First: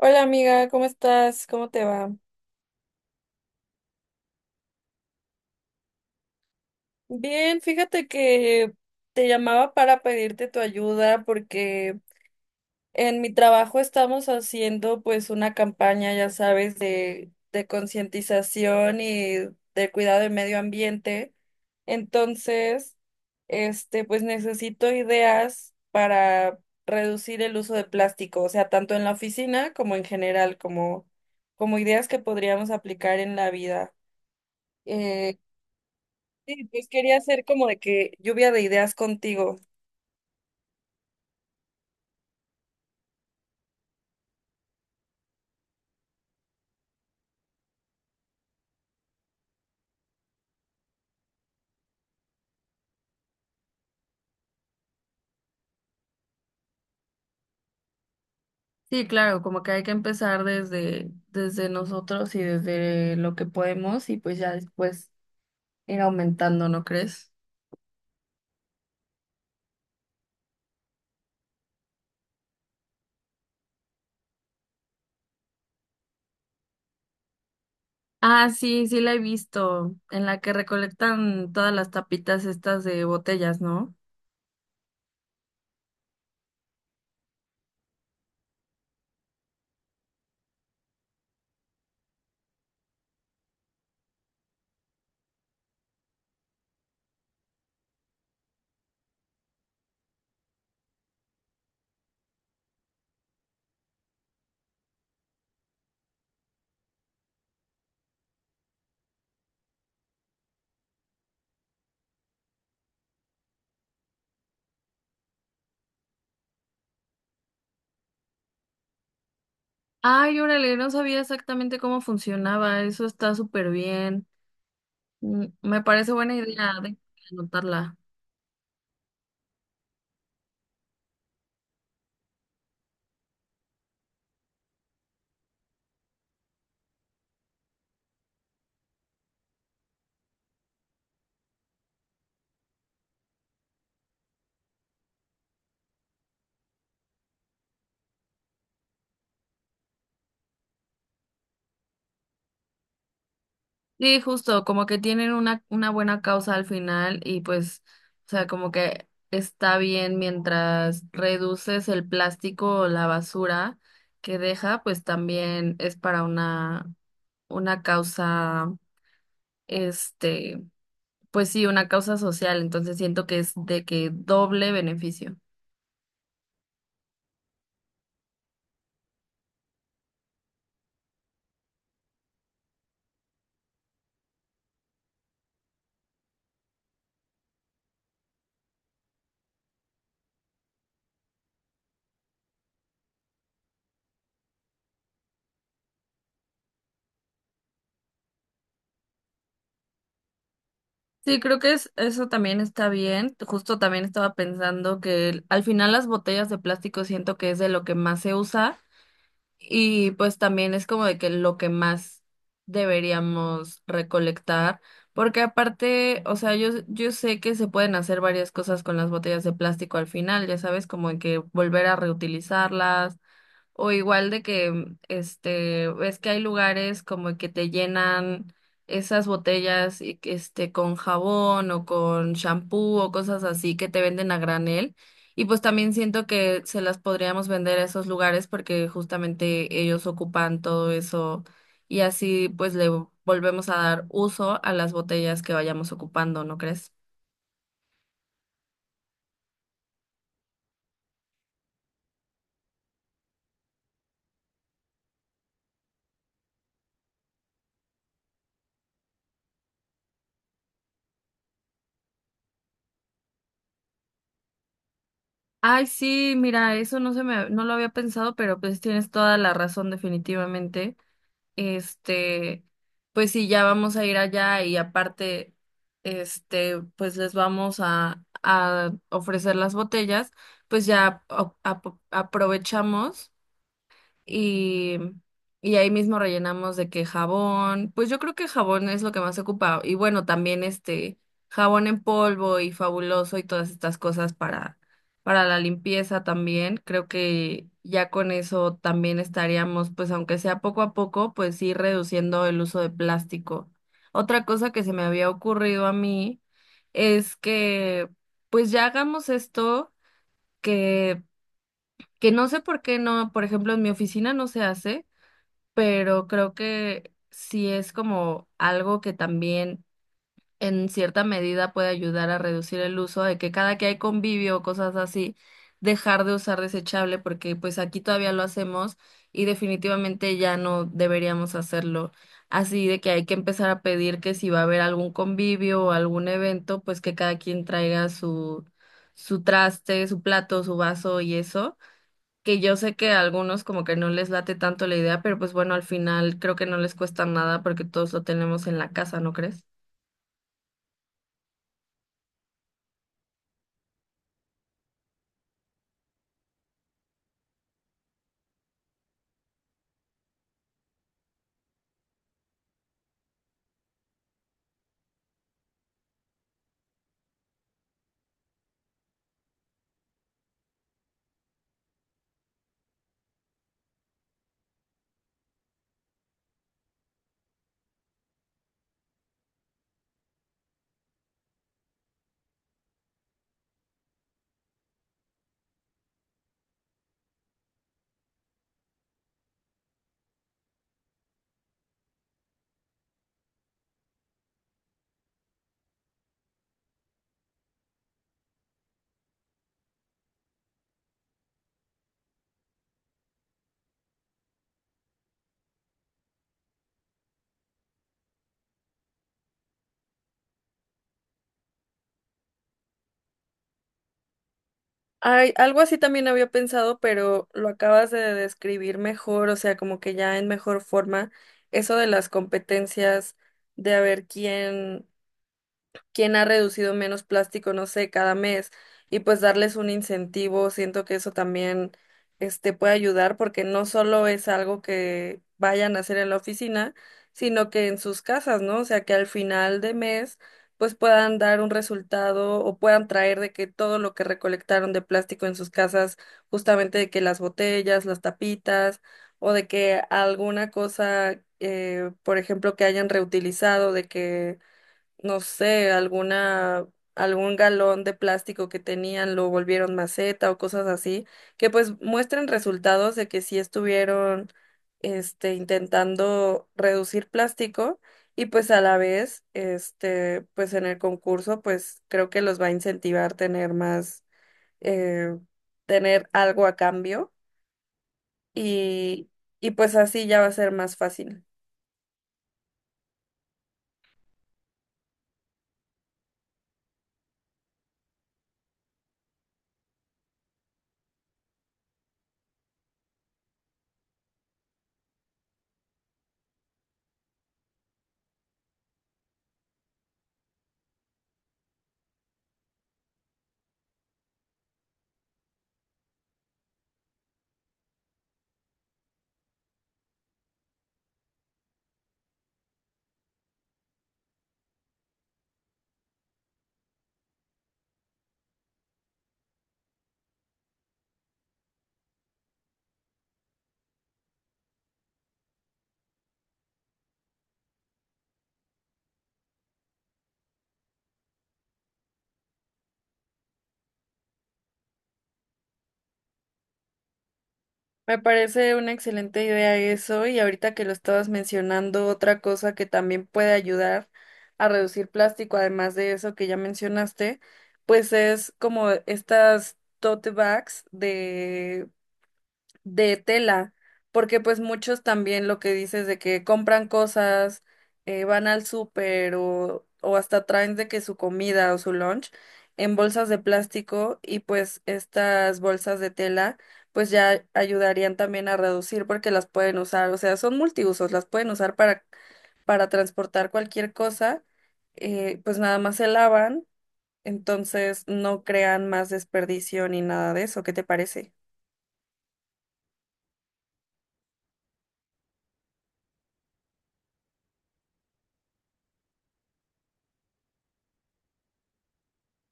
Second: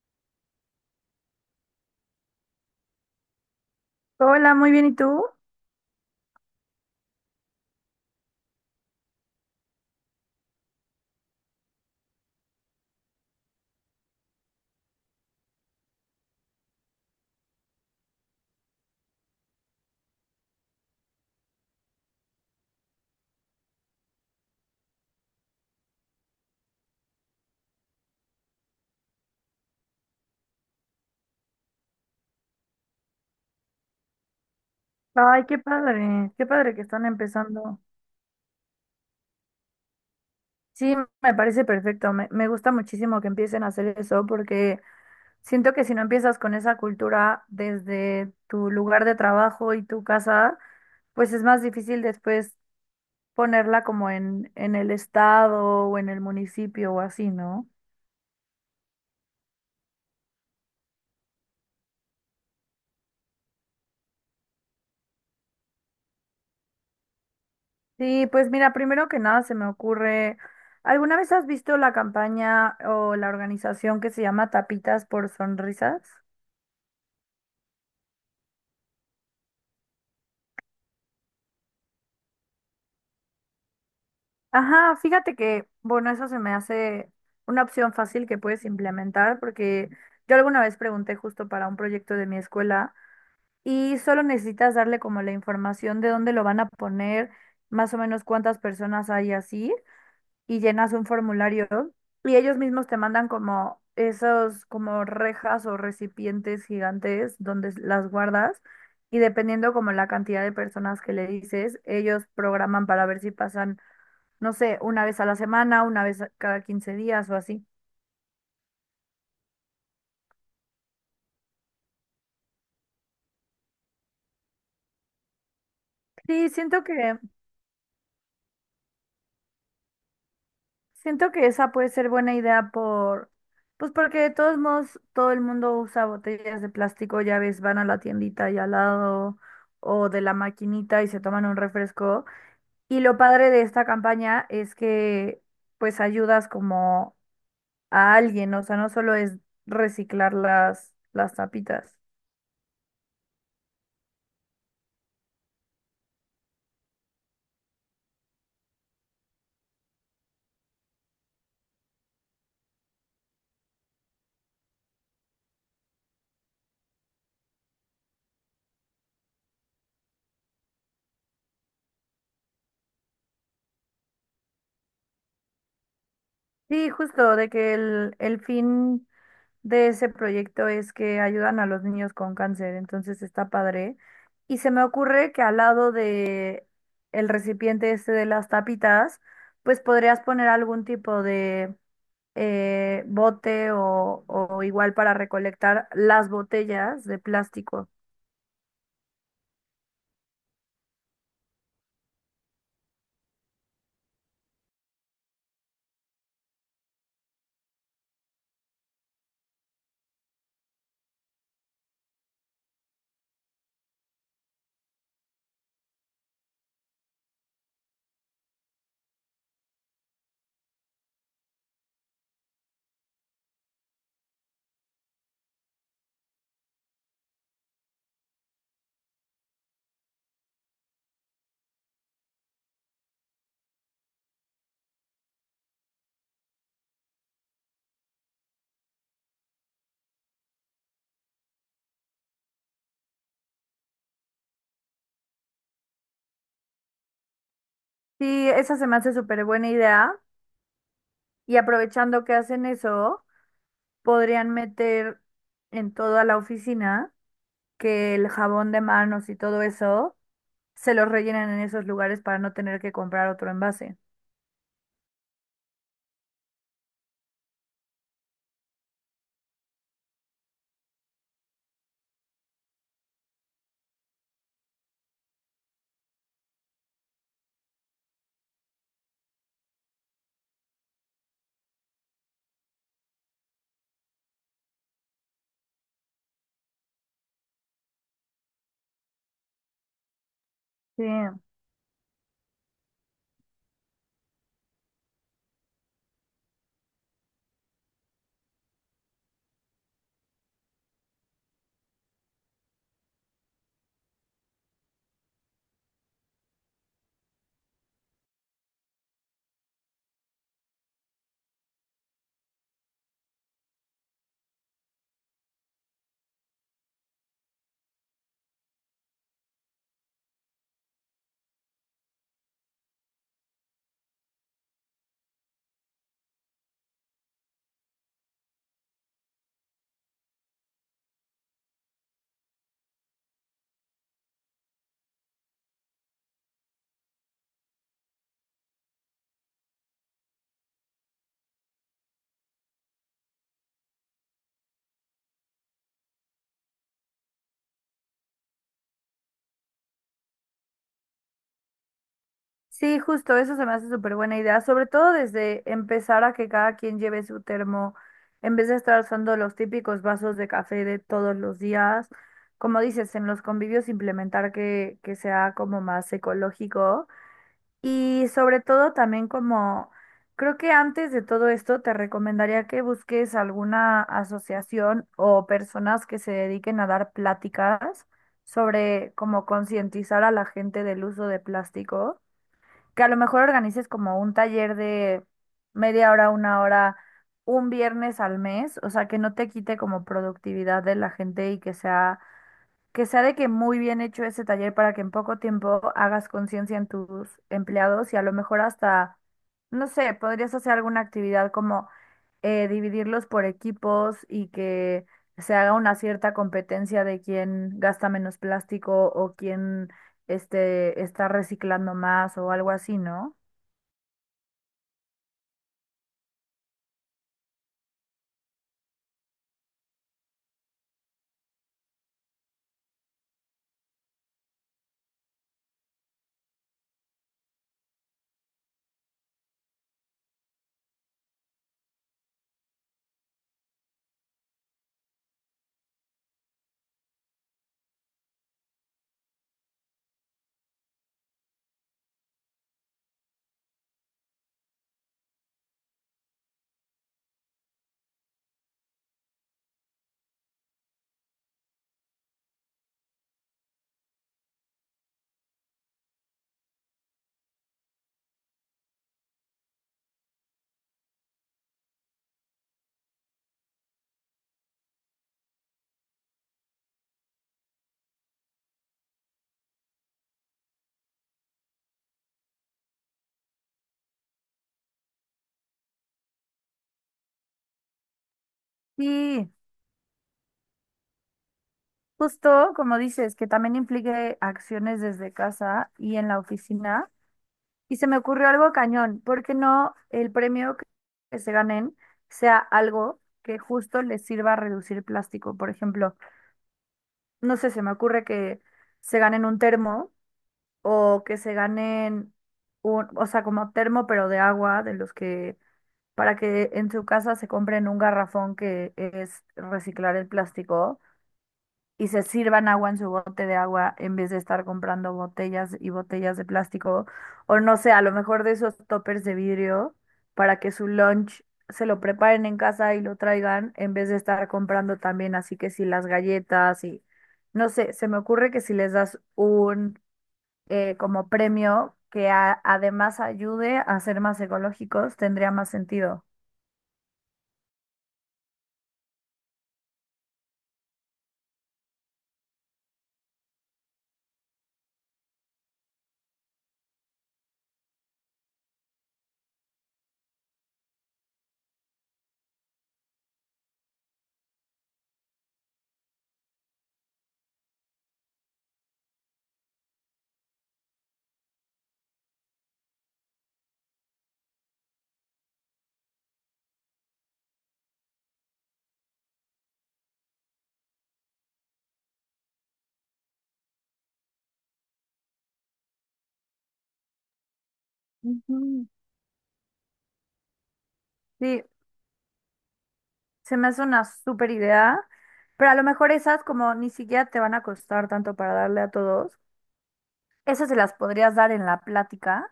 Hola amiga, ¿cómo estás? ¿Cómo te va? Hola, muy bien, ¿y tú? Bien, fíjate que te llamaba para pedirte tu ayuda porque en mi trabajo estamos haciendo pues una campaña, ya sabes, de concientización y de cuidado del medio ambiente. Entonces, pues necesito ideas para reducir el uso de plástico, o sea, tanto en la oficina como en general, como ideas que podríamos aplicar en la vida. Eh, Ay, qué Sí, padre que pues están quería hacer como de empezando. que lluvia de ideas contigo. Sí, me parece perfecto, me gusta muchísimo que empiecen a hacer eso porque siento que si no empiezas con esa cultura desde tu lugar de trabajo y tu casa, pues es más difícil después ponerla como en el estado o en el municipio o así, ¿no? Sí, claro, como que hay que empezar desde nosotros y desde lo que podemos, y pues ya después ir aumentando, ¿no crees? Sí, pues mira, primero que nada se me ocurre, ¿alguna vez has visto la campaña o la organización que se llama Tapitas por Sonrisas? Ah, sí, sí la he visto, en la que recolectan todas las tapitas estas de botellas, ¿no? Ajá, fíjate que, bueno, eso se me hace una opción fácil que puedes implementar porque yo alguna vez pregunté justo para un proyecto de mi escuela y solo necesitas darle como la información de dónde lo van a poner, más o menos cuántas personas hay así, y llenas un formulario y ellos mismos te mandan como esos como rejas o recipientes gigantes donde las guardas, y dependiendo como la cantidad de personas que le dices, ellos programan para ver si pasan no sé, una vez a la semana, cada 15 días o así. Ay, órale, no sabía exactamente cómo funcionaba, eso está súper bien. Mm, me parece buena Sí, idea de anotarla. siento que esa puede ser buena idea por, pues porque de todos modos todo el mundo usa botellas de plástico, ya ves, van a la tiendita y al lado o de la maquinita y se toman un refresco. Y lo padre de esta campaña es que pues ayudas como a alguien, o sea, no solo es reciclar las tapitas. Sí, justo, como que tienen una buena causa al final y pues, o sea, como que está bien mientras reduces el plástico o la basura que deja, pues también es para una causa, este, pues sí, una causa social, entonces siento que es de que doble beneficio. Sí, justo, de que el fin de ese proyecto es que ayudan a los niños con cáncer, entonces está padre. Y se me ocurre que al lado de el recipiente este de las tapitas, pues podrías poner algún tipo de bote o igual para recolectar las botellas de plástico. Sí, creo que es, eso también está bien. Justo también estaba pensando que al final las botellas de plástico siento que es de lo que más se usa. Y pues también es como de que lo que más deberíamos recolectar, porque aparte, o sea, yo sé que se pueden hacer varias cosas con las botellas de plástico al final, ya sabes, como de que volver a reutilizarlas o igual de que, ves que hay lugares como que te llenan esas botellas y que, con jabón o con shampoo o cosas así que te venden a granel. Y pues también siento que se las podríamos vender a esos lugares porque justamente ellos ocupan todo eso y así pues le volvemos a dar uso a las botellas que vayamos ocupando, ¿no crees? Sí, esa se me hace súper buena idea. Y aprovechando que hacen eso, podrían meter en toda la oficina que el jabón de manos y todo eso se los rellenan en esos lugares para no tener que comprar otro envase. Ay, sí, mira, eso no se me, no lo había pensado, pero pues tienes toda la razón definitivamente. Este, pues sí, ya vamos a ir allá y aparte, pues les vamos a ofrecer las botellas, pues ya aprovechamos y, y ahí mismo rellenamos de que jabón, pues yo creo que jabón es lo que más se ocupa y bueno, también Sí. Jabón en polvo y fabuloso y todas estas cosas para la limpieza también, creo que ya con eso también estaríamos, pues aunque sea poco a poco, pues ir reduciendo el uso de plástico. Otra cosa que se me había ocurrido a mí es que pues ya hagamos esto que que no sé por qué no, por ejemplo, en mi oficina no se hace, pero creo que sí es como algo que también en cierta medida puede ayudar a reducir el uso de que cada que hay convivio o cosas así, dejar de usar desechable, porque pues aquí todavía lo hacemos y definitivamente ya no deberíamos hacerlo. Así de que hay que empezar a pedir que si va a haber algún convivio o algún evento, pues que cada quien traiga su traste, su plato, su vaso, y eso que yo sé que a algunos como que no les late tanto la idea, pero pues bueno, al final creo que no les cuesta nada porque todos lo tenemos en la casa, ¿no crees? Sí, justo, eso se me hace súper buena idea, sobre todo desde empezar a que cada quien lleve su termo, en vez de estar usando los típicos vasos de café de todos los días, como dices, en los convivios implementar que sea como más ecológico. Y sobre todo también como, creo que antes de todo esto te recomendaría que busques alguna asociación o personas que se dediquen a dar pláticas sobre cómo concientizar a la gente del uso de plástico, que a lo mejor organices como un taller de 1/2 hora, 1 hora, un viernes al mes, o sea, que no te quite como productividad de la gente y que sea de que muy bien hecho ese taller para que en poco tiempo hagas conciencia en tus empleados y a lo mejor hasta, no sé, podrías hacer alguna actividad como dividirlos por equipos y que se haga una cierta competencia de quién gasta menos plástico o quién está reciclando más o algo así, ¿no? Ay, algo así también había pensado, pero lo acabas de describir mejor, o sea, como que ya en mejor forma, eso de las competencias, de a ver quién ha reducido menos plástico, no sé, cada mes, y pues darles un incentivo, siento que eso también puede ayudar porque no solo es algo que vayan a hacer en la oficina, sino que en sus casas, ¿no? O sea, que al final de mes pues puedan dar un resultado o puedan traer de que todo lo que recolectaron de plástico en sus casas, justamente de que las botellas, las tapitas o de que alguna cosa, por ejemplo, que hayan reutilizado, de que no sé, algún galón de plástico que tenían lo volvieron maceta o cosas así, que pues muestren resultados de que sí estuvieron, intentando reducir plástico y pues a la vez, pues en el concurso, pues creo que los va a incentivar tener más, eh, tener algo a cambio y, Sí, y pues así ya va a ser más fácil. justo como dices, que también implique acciones desde casa y en la oficina. Y se me ocurrió algo cañón, ¿por qué no el premio que se ganen sea algo que justo les sirva a reducir plástico? Por ejemplo, no sé, se me ocurre que se ganen un termo o que se ganen un, o sea, como termo pero de agua, de los que, para que en su casa se compren un garrafón que es reciclar el plástico y se sirvan agua en su bote de agua en vez de estar comprando botellas y botellas de plástico, o no sé, a lo mejor de esos toppers de vidrio para que su lunch se lo preparen en casa y lo traigan en vez de estar comprando también, así que si las galletas y no sé, se me ocurre que si les das un como premio que además ayude a ser más ecológicos, tendría más sentido. Me parece una excelente idea eso, y ahorita que lo estabas mencionando, otra cosa que también puede ayudar a reducir plástico, además de eso que ya mencionaste, pues es como estas tote bags de tela, porque pues muchos también lo que dices de que compran cosas, van al súper o hasta traen de que su comida o su lunch en bolsas de plástico, y pues estas bolsas de tela pues ya ayudarían también a reducir porque las pueden usar, o sea, son multiusos, las pueden usar para transportar cualquier cosa, pues nada más se lavan, entonces no Ujú. crean más desperdicio ni nada de eso, ¿qué te parece? Sí, se me hace una súper idea, pero a lo mejor esas como ni siquiera te van a costar tanto para darle a todos. Esas se las podrías dar en la plática.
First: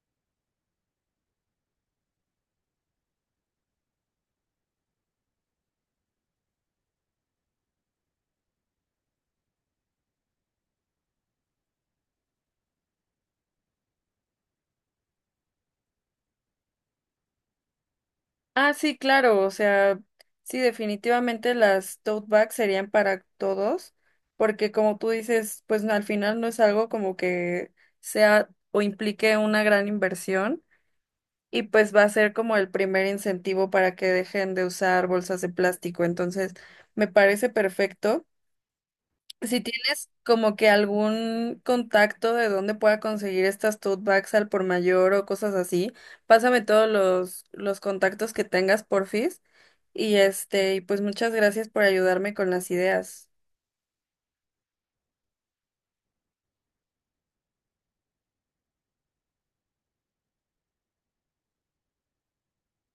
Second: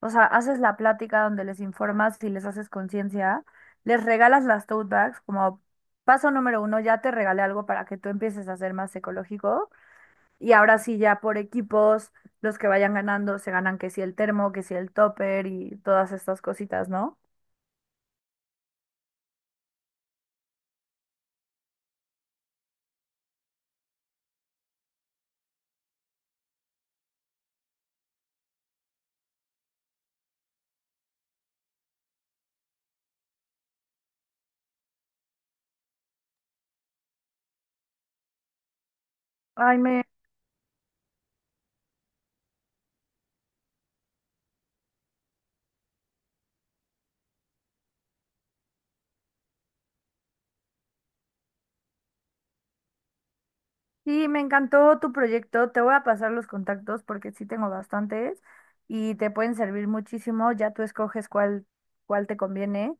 O sea, haces la plática donde les informas y les haces conciencia, les regalas las tote bags como paso número 1, ya te regalé algo para que tú empieces a ser más ecológico. Y ahora sí, ya por equipos, los que vayan ganando se ganan que si el termo, que si el topper y todas estas cositas, ¿no? Ah, sí, claro, o sea, sí, definitivamente las tote bags serían para todos, porque como tú dices, pues no, al final no es algo como que sea o implique una gran inversión, y pues va a ser como el primer incentivo para que dejen de usar bolsas de plástico, entonces me parece perfecto. Si Ay, me, tienes como que algún contacto de dónde pueda conseguir estas tote bags al por mayor o cosas así, pásame todos los contactos que tengas, porfis. Y este, y pues muchas gracias por ayudarme con las ideas. Sí, me encantó tu proyecto. Te voy a pasar los contactos porque sí tengo bastantes y te pueden servir muchísimo. Ya tú escoges cuál, cuál te conviene.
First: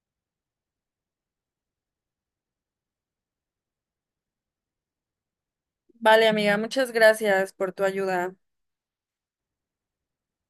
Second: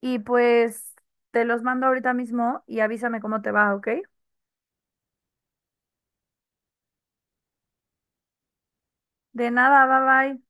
Y pues te los mando ahorita mismo y avísame cómo te va, ¿ok? Vale, amiga, muchas gracias por tu ayuda. De nada, bye bye.